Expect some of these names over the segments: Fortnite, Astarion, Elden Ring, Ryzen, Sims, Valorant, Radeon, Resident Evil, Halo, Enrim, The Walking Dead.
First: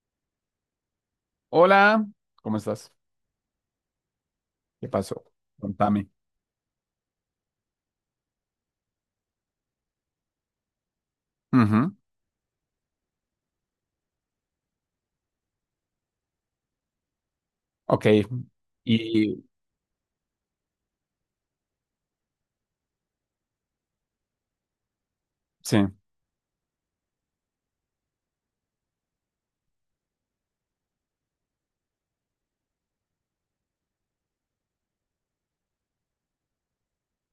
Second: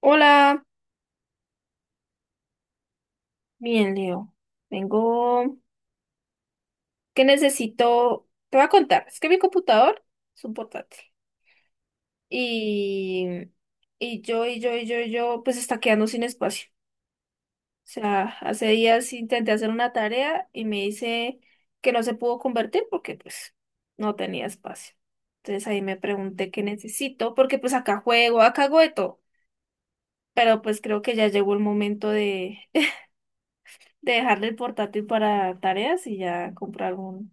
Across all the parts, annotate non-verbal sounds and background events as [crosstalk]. Hola, Hola, ¿cómo estás? bien, Leo. ¿Qué pasó? Vengo Contame. que necesito, te voy a contar, es que mi computador es un portátil Ujú. y, y yo, y yo, y yo, y yo, pues está quedando sin espacio. O Ok. sea, hace días Y intenté hacer una tarea y me dice que no se pudo convertir porque pues no tenía espacio. Entonces sí, ahí me pregunté qué necesito, porque pues acá juego, acá hago de todo, pero pues creo que ya llegó el momento de, [laughs] de dejarle el portátil para tareas y ya comprar uno.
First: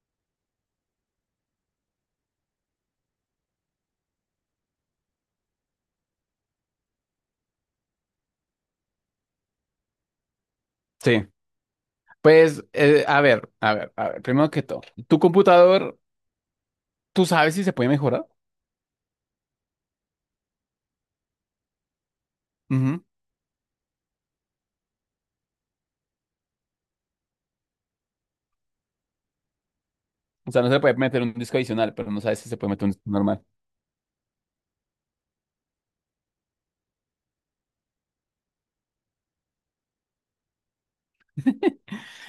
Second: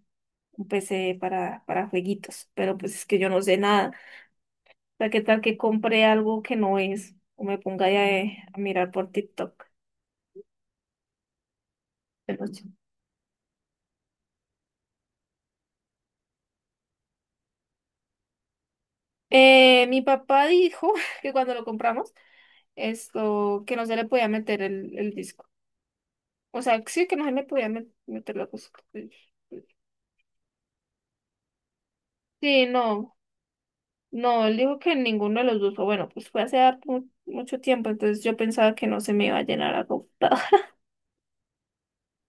Un PC para, jueguitos, pero pues es que yo no sé nada. O sea, ¿qué tal que compre algo que no es? O me ponga ya a mirar por TikTok sí. de Pues, noche. A ver, primero que todo, tu computador, ¿tú sabes si se puede mejorar? Mi papá dijo [laughs] que cuando lo compramos, Ujú. esto, que no se le podía meter el disco. O sea, sí que no se le podía meter la cosa. O sea, no se puede meter un disco adicional, pero no sabes si se Sí, puede meter un disco no, normal. no, él dijo que ninguno de los dos, o bueno, pues fue hace harto mucho tiempo, entonces yo pensaba que no se me iba a llenar la computadora.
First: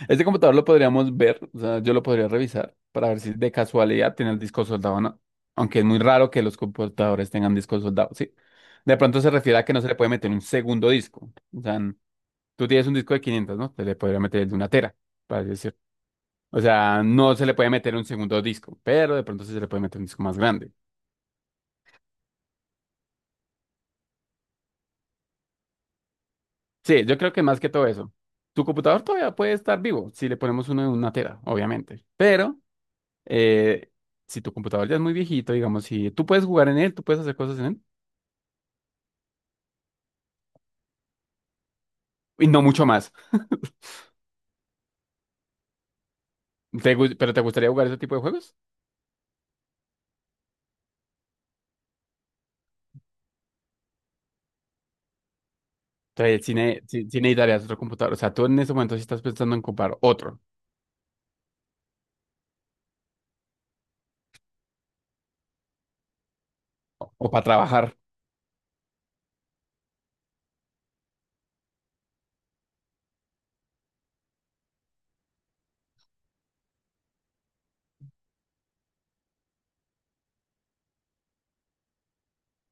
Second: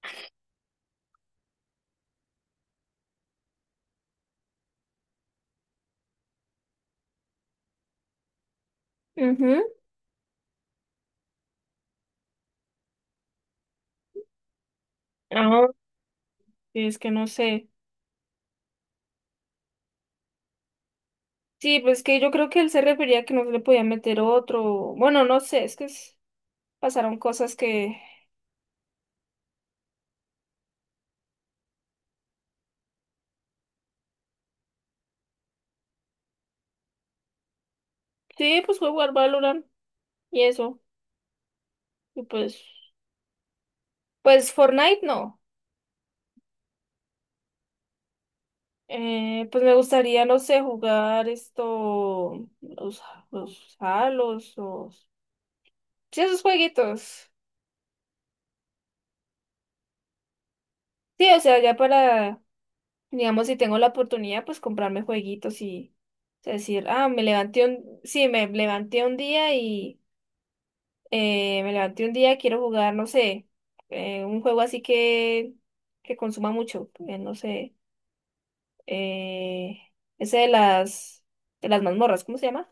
Este computador lo podríamos ver, o sea, yo lo podría revisar para ver si de casualidad tiene el disco soldado o no. Aunque es muy raro que los computadores tengan discos soldados, ¿sí? De pronto [laughs] se refiere Ujú. a que no se le puede meter un segundo disco. O sea, tú tienes un disco de 500, ¿no? Te le podría meter el de una tera, para así Ah, decir. O sí, es sea, que no no se le sé. puede meter un segundo disco, pero de pronto sí se le puede meter un disco más grande. Sí, pues que yo creo que él se refería a que no se le podía meter otro. Bueno, no sé, Sí, pasaron yo creo que cosas más que todo que. eso. Tu computador todavía puede estar vivo si le ponemos uno de una tera, obviamente. Pero eh, si tu computador ya es muy viejito, digamos, si tú puedes jugar en él, tú puedes hacer cosas en él Sí, pues fue jugar Valorant y eso. Y y pues. no mucho más. Pues Fortnite no. ¿Pero te gustaría jugar ese tipo de juegos? Pues me gustaría, no sé, jugar esto. Los Halos, los. Sí, esos Entonces, si jueguitos. necesitarías otro computador, o sea, tú en ese momento sí estás pensando en comprar otro Sí, o sea, ya para. Digamos, si tengo la oportunidad, pues comprarme jueguitos y. O sea, decir, ah, me o, para levanté trabajar. un. Sí, me levanté un día y. Me levanté un día, quiero jugar, no sé, un juego así que consuma mucho, no sé, eh, ese de las mazmorras, ¿cómo se llama?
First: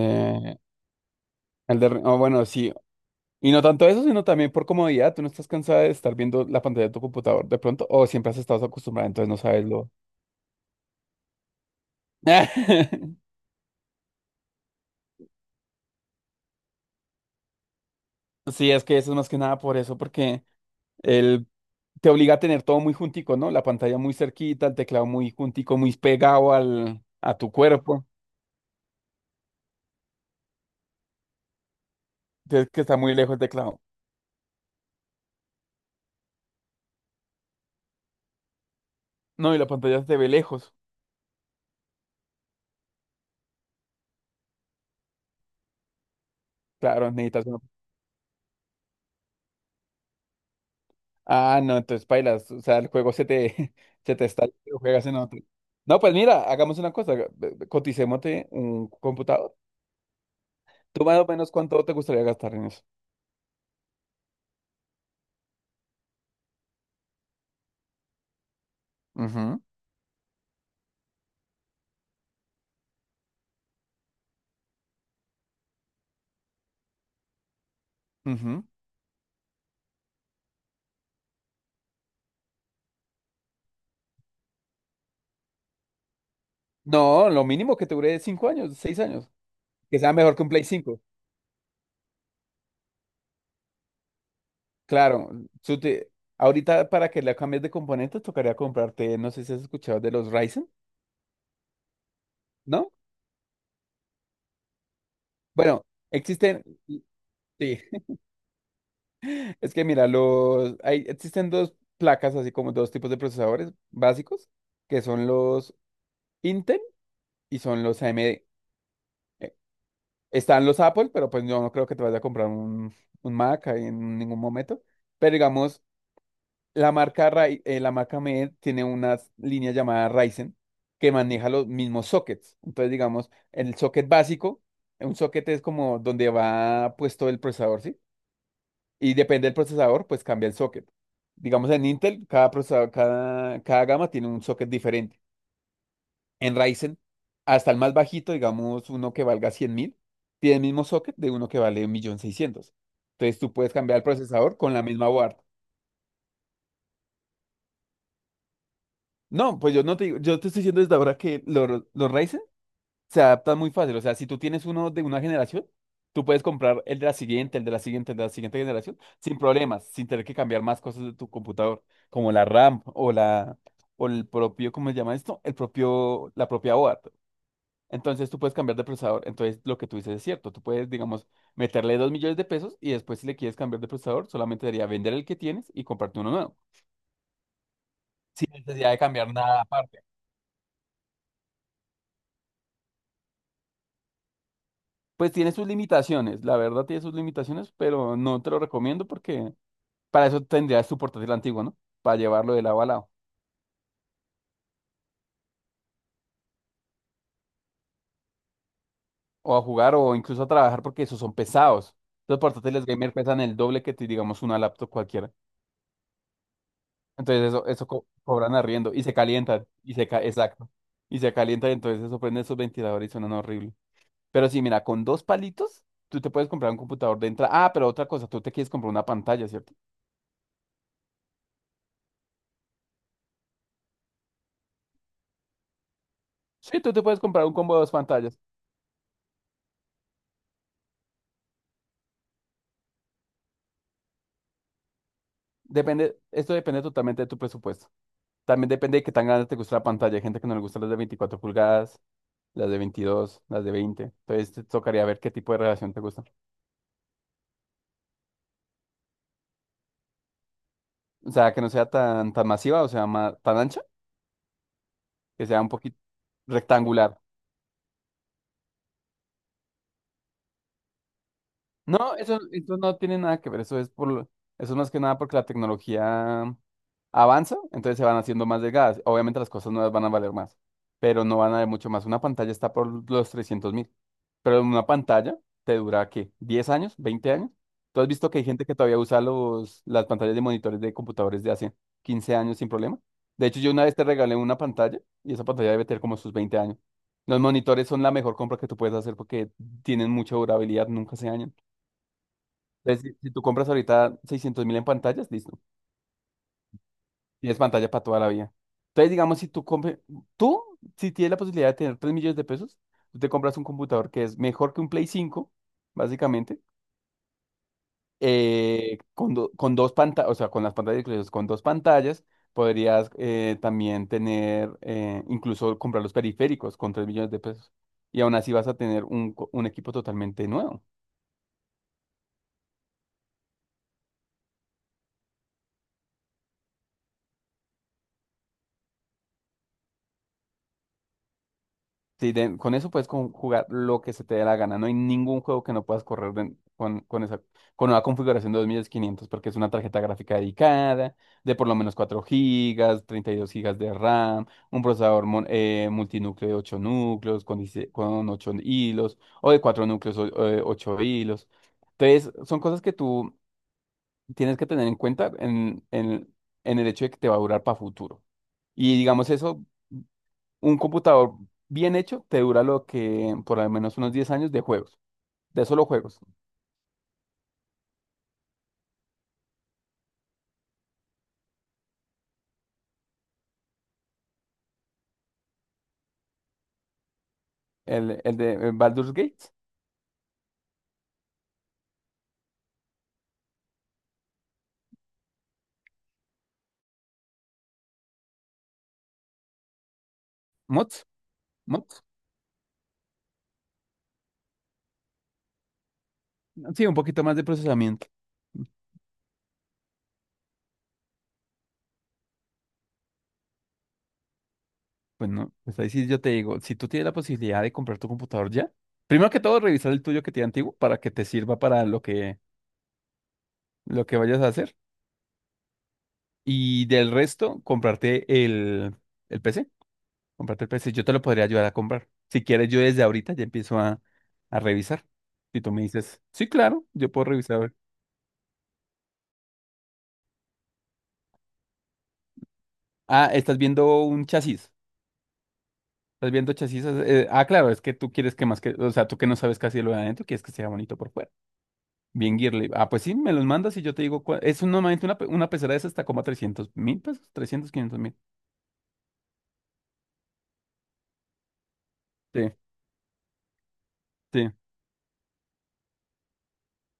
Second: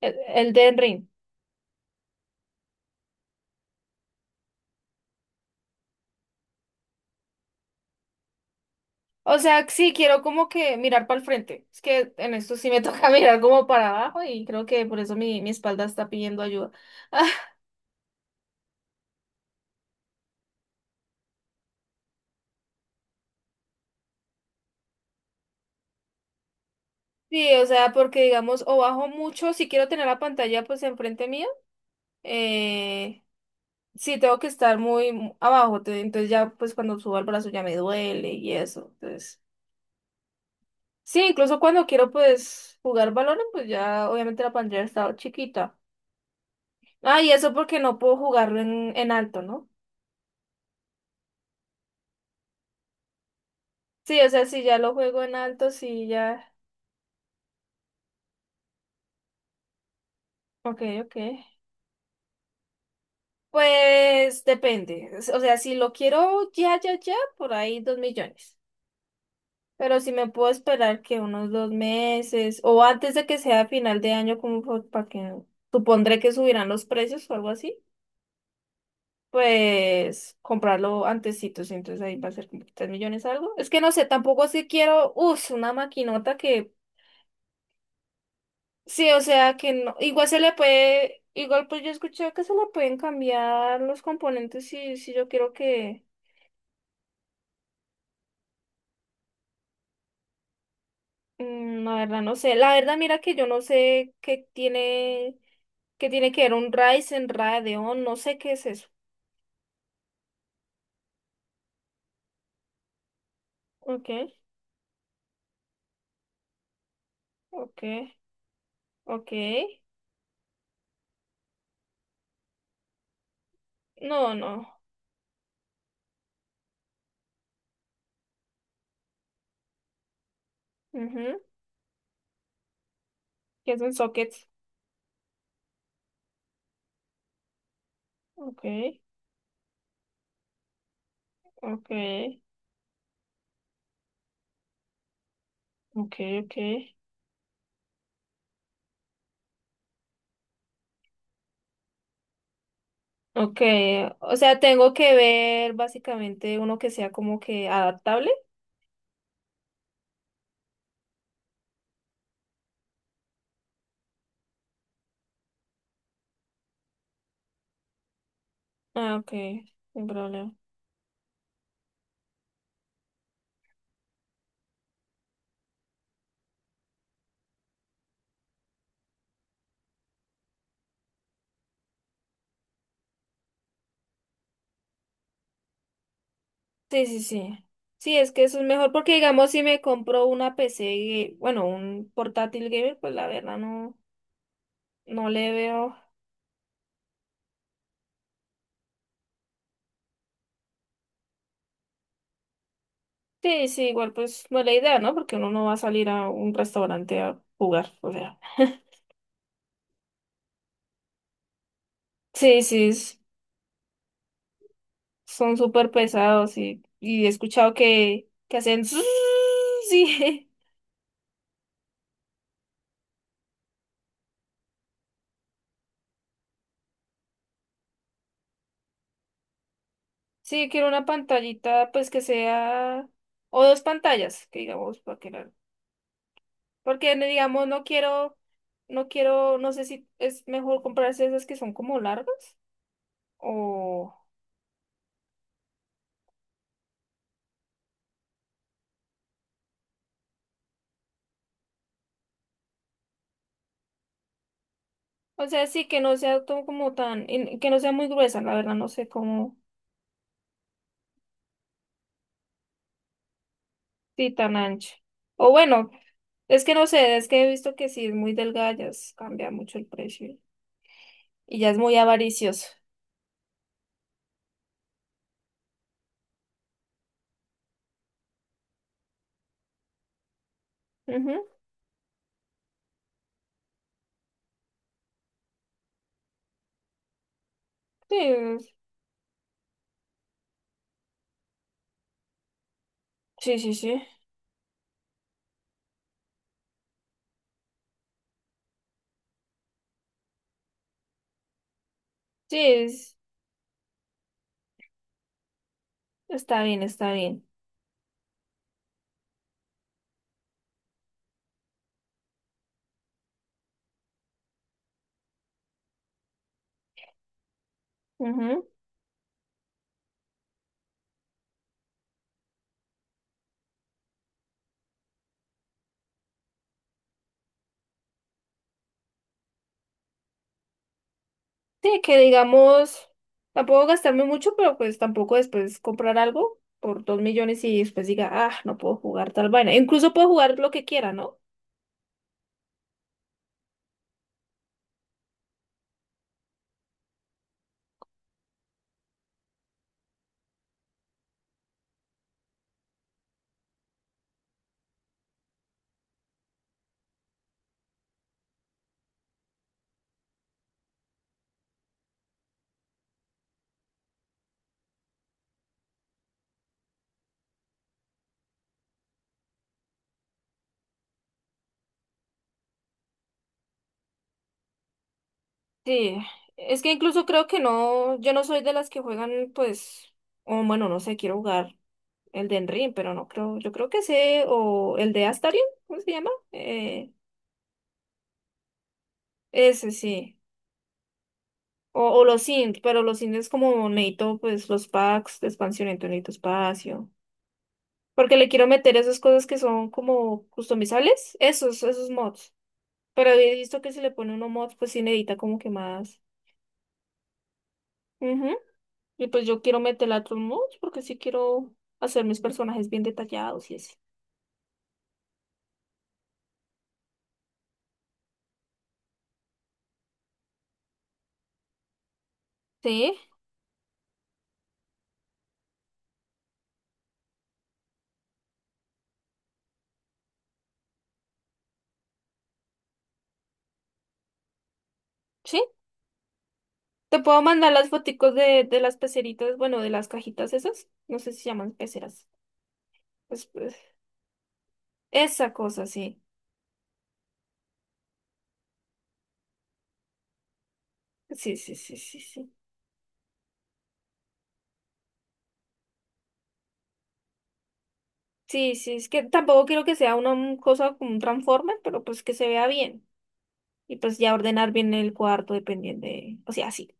El Elden Ring. el de, o bueno, sí. Y no tanto eso, sino también por comodidad. Tú no estás cansada de estar viendo la pantalla de tu computador de pronto, o siempre has estado acostumbrada, entonces no O sea, sabes lo. sí, quiero como que mirar para el frente. Es que en esto sí me [laughs] toca [laughs] mirar como para abajo y creo que por eso mi espalda está pidiendo ayuda. [laughs] Sí, es que eso es más que nada por eso, porque él te obliga a tener todo muy juntico, ¿no? La pantalla muy cerquita, el teclado muy juntico, muy pegado al, a tu Sí, o sea, cuerpo. porque digamos, o bajo mucho, si quiero tener la pantalla pues enfrente mío, Entonces, que está muy eh, lejos el teclado. Sí, tengo que estar muy abajo, entonces ya pues cuando subo al brazo ya me duele y eso. Entonces, No, y la pantalla se ve lejos. sí, incluso cuando quiero pues jugar balones, pues ya obviamente la pantalla está chiquita. Claro, Ah, y necesitas eso una-. porque no puedo jugarlo en alto, ¿no? Ah, no, entonces bailas. O sea, el juego [laughs] se Sí, te o sea, está, si ya lo lo juegas en juego en otro. alto, No, sí, pues mira, ya. hagamos una cosa, coticémote un computador. Ok, ¿Tú ok. más o menos cuánto te gustaría gastar en eso? Pues depende. O sea, si lo quiero ya, ya, ya, por ahí dos millones. Ujú, Pero si me puedo esperar que unos dos meses o antes de que sea final de año, como para que no, supondré que subirán los precios o algo así, ujú. pues comprarlo antesito, sí, entonces ahí va a ser como 3 millones algo. Es que no sé, tampoco si quiero, uff, una maquinota que, No, lo mínimo que te dure es 5 años, seis sí, o años. sea, que no, Que sea igual mejor se que un le Play 5. puede, igual pues yo escuché que se le pueden cambiar los componentes si, si yo Claro, quiero tú que te- ahorita para que le cambies de componentes tocaría comprarte, no sé si has escuchado de los Ryzen, la verdad no sé. La ¿no? verdad, mira que yo no sé Bueno, qué tiene que ver existen, un sí. Ryzen, Radeon, [laughs] no sé qué es eso. Es que mira, existen dos placas, así como dos tipos de procesadores Ok, básicos, que son los Intel y ok, son los AMD. ok. Están los Apple, pero pues yo no creo que te vayas a comprar un Mac ahí en No, ningún no. momento. Pero digamos, la marca, la marca MED tiene una línea llamada Ryzen que Ujú. maneja los mismos sockets. Entonces, digamos, ¿Qué el es un socket socket? básico, un socket es como donde va puesto el procesador, ¿sí? Ok, Y depende del procesador, pues cambia el socket. Digamos, en ok, Intel, cada procesador, cada gama tiene un socket diferente ok, ok. en Ryzen, hasta el más bajito, digamos uno que valga 100.000, tiene el mismo socket de uno que vale 1.600.000. Entonces tú Ok, puedes cambiar el o procesador sea, con la tengo misma que board. ver básicamente uno que sea como que adaptable. No, pues yo no te digo, yo te estoy diciendo desde ahora que los Ryzen se adaptan muy fácil. O sea, si tú tienes uno de una generación, tú puedes comprar el de la siguiente, el de la siguiente, el de la siguiente generación, Ah, ok, sin problemas, sin sin tener que problema. cambiar más cosas de tu computador, como la RAM o la, o el propio, ¿cómo se llama esto? El propio, la propia board. Entonces tú puedes cambiar de procesador. Entonces lo que tú dices es cierto. Tú puedes, digamos, meterle 2 millones de pesos y después si le quieres cambiar de procesador, solamente sería vender el que tienes y comprarte uno nuevo. Sí, sí, sí. Sí, es que Sin eso es mejor necesidad de porque, cambiar digamos, si nada me aparte. compro una PC, bueno, un portátil gamer, pues la verdad no, no Pues le tiene sus veo. limitaciones, la verdad tiene sus limitaciones, pero no te lo recomiendo porque para eso tendrías tu portátil antiguo, ¿no? Para llevarlo de lado a lado. Sí, sí, igual pues no es la idea, ¿no? Porque uno no va a salir a un restaurante a jugar, o sea. [laughs] O a jugar o incluso a trabajar porque esos son pesados. Los Sí, sí, portátiles gamer pesan el doble que, digamos, una laptop cualquiera. son súper pesados y he Entonces eso, escuchado eso co- cobran que hacen... arriendo zzzz, y se calientan, y sí, exacto. Y se calientan, entonces eso prende esos ventiladores y suenan horrible. Pero sí, mira, con dos palitos, tú te puedes comprar un computador de entrada. Ah, pero otra cosa, tú te quieres comprar una pantalla, ¿cierto? [laughs] sí, quiero una pantallita, pues que sea... O dos pantallas, que digamos, para que la- Sí, tú te Porque puedes comprar un digamos, combo de no dos quiero, pantallas. No sé si es mejor comprarse esas que son como largas o, Depende, esto depende totalmente de tu presupuesto. También depende de qué tan grande te gusta la pantalla. Hay gente que no le gustan las de 24 pulgadas, las de 22, las de 20. Entonces te tocaría ver qué o tipo de sea, sí, relación te que no gusta. sea todo como tan, y que no sea muy gruesa, la verdad, no sé cómo, O sea, que no sea tan, tan masiva, o sea, tan ancha, sí, tan ancha. que O sea un bueno, poquito es que no sé, rectangular. es que he visto que si es muy delgada ya cambia mucho el precio y ya es muy No, avaricioso. eso no tiene nada que ver, eso es por, eso es más que nada porque la tecnología avanza, entonces se van haciendo más delgadas. Obviamente las cosas nuevas van a valer más, pero Ujú, no van a valer mucho más. Una pantalla está por los 300.000, pero una pantalla te dura, ¿qué? ¿10 años? ¿20 años? ¿Tú has visto que hay sí, gente que todavía usa las pantallas de monitores de computadores de hace 15 años sin problema? De sí, hecho, yo sí, una vez sí. te regalé una pantalla y esa pantalla debe tener como sus 20 años. Los monitores son la mejor compra que tú puedes hacer porque tienen mucha durabilidad, nunca se dañan. Sí, Entonces, si tú compras ahorita 600 mil en pantallas, listo. está bien, está bien. Tienes pantalla para toda la vida. Entonces, digamos, si tú compras, tú, si tienes la posibilidad de tener 3 millones de pesos, tú te compras un computador que es mejor que un Play 5, básicamente, Ujú. Con dos pantallas, o sea, con las pantallas incluidas, con dos pantallas, podrías también tener, incluso comprar los periféricos con 3 millones de pesos. Y aún así vas a tener un equipo totalmente nuevo. Sí, que digamos, tampoco gastarme mucho, pero pues tampoco después comprar algo por dos millones y después diga, ah, no puedo jugar tal vaina. Incluso puedo jugar lo que quiera, ¿no? Sí, con eso puedes jugar lo que se te dé la gana. No hay ningún juego que no puedas correr con esa con una configuración de 2.500 porque es una tarjeta gráfica dedicada de por lo menos 4 gigas 32 gigas de RAM, un procesador multinúcleo de 8 núcleos con, 16 con 8 hilos o de 4 núcleos, o 8 hilos. Entonces, son cosas que tú tienes que tener en cuenta en, en el hecho de que te va a durar para futuro. Y digamos eso. Un computador bien hecho te dura lo que por al menos unos 10 años de juegos, de solo Sí, juegos. es que incluso creo que no, yo no soy de las que juegan, pues, o bueno, no sé, quiero jugar el de Enrim, pero no creo, yo creo que sé, o el de Astarion, ¿cómo se llama? El de el Baldur's Gate, Ese sí. O los Sims, pero los Sims es como necesito, pues, los packs de expansión, entonces necesito espacio. Porque le quiero meter esas cosas que son como mods, customizables, esos, mods. esos mods. Pero he visto que si le pone uno mods, pues sí necesita como que más. Sí, un poquito más de procesamiento. Ujú. Y pues yo quiero meterle otros mods porque sí quiero hacer mis personajes bien detallados y así. Pues no, pues ahí sí yo te digo, si tú tienes la posibilidad de comprar tu computador ya, primero que todo revisar el tuyo que tiene antiguo para que te sirva para lo que, Sí, lo que vayas a hacer. Y del resto, comprarte el PC. Comprarte el PC, yo te lo podría ayudar a comprar. Si quieres, yo desde ahorita ya empiezo a revisar. sí. Si tú me dices, sí, claro, yo Te puedo puedo revisar. A mandar ver". las foticos de las peceritas, bueno, de las cajitas esas. No sé si se llaman peceras. Ah, Pues, estás pues, viendo un chasis. esa cosa, sí. Estás viendo chasis. Claro, es que tú quieres que más que, o sea, tú que no sabes casi lo de adentro, quieres que sea bonito por fuera. Sí, sí, sí, sí, Bien, sí. Girly. Ah, pues sí, me los mandas y yo te digo, normalmente una pecera de esas está como a 300 mil pesos, 300 500 mil. Sí, sí, es que tampoco quiero que sea una cosa como un Transformer, pero pues que se Sí, vea bien. Y pues ya sí. ordenar bien el cuarto dependiendo de... O sea, sí.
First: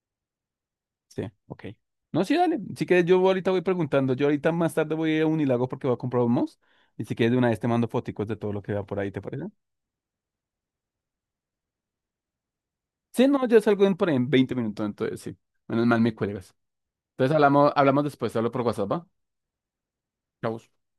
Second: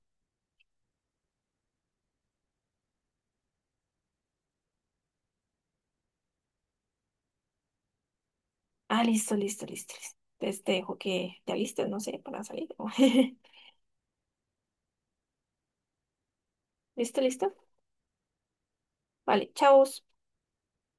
Sí, ok. No, sí, dale. Si quieres, yo ahorita voy preguntando. Yo ahorita más tarde voy a ir a Unilago porque voy a comprar un mouse. Y si quieres, de una vez te mando foticos de todo lo que vea por Ah, ahí, ¿te listo, parece? listo, listo, listo. Entonces te dejo que te alistes, no sé, para salir. Sí, no, yo salgo por ahí en 20 minutos, entonces sí. Menos mal me cuelgas. [laughs] ¿Listo, Entonces listo? hablamos, hablamos después, te hablo por WhatsApp, ¿va? Vale, chao. Chau.